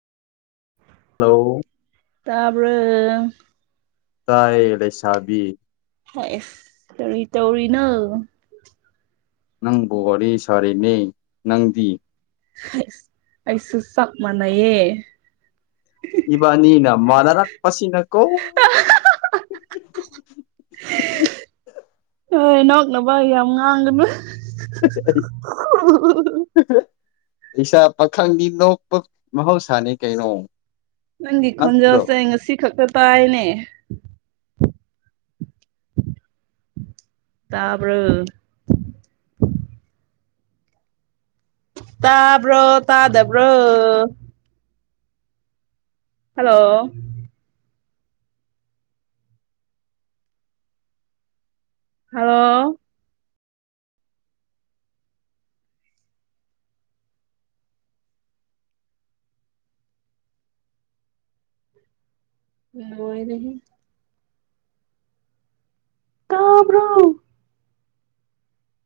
hello ꯇꯥꯕ꯭ꯔ ꯇꯥꯏ ꯂꯩꯁꯥꯕꯤ ꯍ ꯑꯁ ꯀꯧꯔꯤ ꯇꯧꯔꯤꯅ ꯅꯪ ꯕ ꯋꯥꯔꯤ ꯁꯥꯔꯤꯅꯦ ꯅꯪꯗꯤ ꯑꯩꯁꯨ ꯆꯞ ꯃꯥꯅꯩꯑꯦ ꯏꯕꯥꯅꯤꯅ ꯃꯥꯅꯔꯠꯄꯁꯤꯅ ꯀꯣ ꯎ ꯑ ꯅꯣꯅꯕ ꯌꯥꯝ ꯉꯥꯡꯒꯅꯨ ꯍꯍꯍꯍꯨꯍꯨꯍꯨ ꯏꯁꯥ ꯄꯥꯈꯪꯒꯤ ꯅꯣꯛꯄ ꯃꯍꯧꯁꯥꯅꯤ ꯀꯩꯅꯣ ꯅꯪꯒꯤ ꯅꯠꯇ꯭ꯔꯣ ꯈꯣꯟꯖꯥꯁꯦ ꯉꯁꯤ ꯈꯛꯇ ꯇꯥꯏꯅꯦ ꯇꯥꯕ꯭ꯔ ꯇꯥꯕ꯭ꯔꯣ ꯇꯥꯗꯕ꯭ꯔꯣ ꯍꯜꯂꯣ ꯍꯣ ꯎ ꯑꯣꯏꯣꯏꯔ ꯇꯥꯕ꯭ꯔꯣ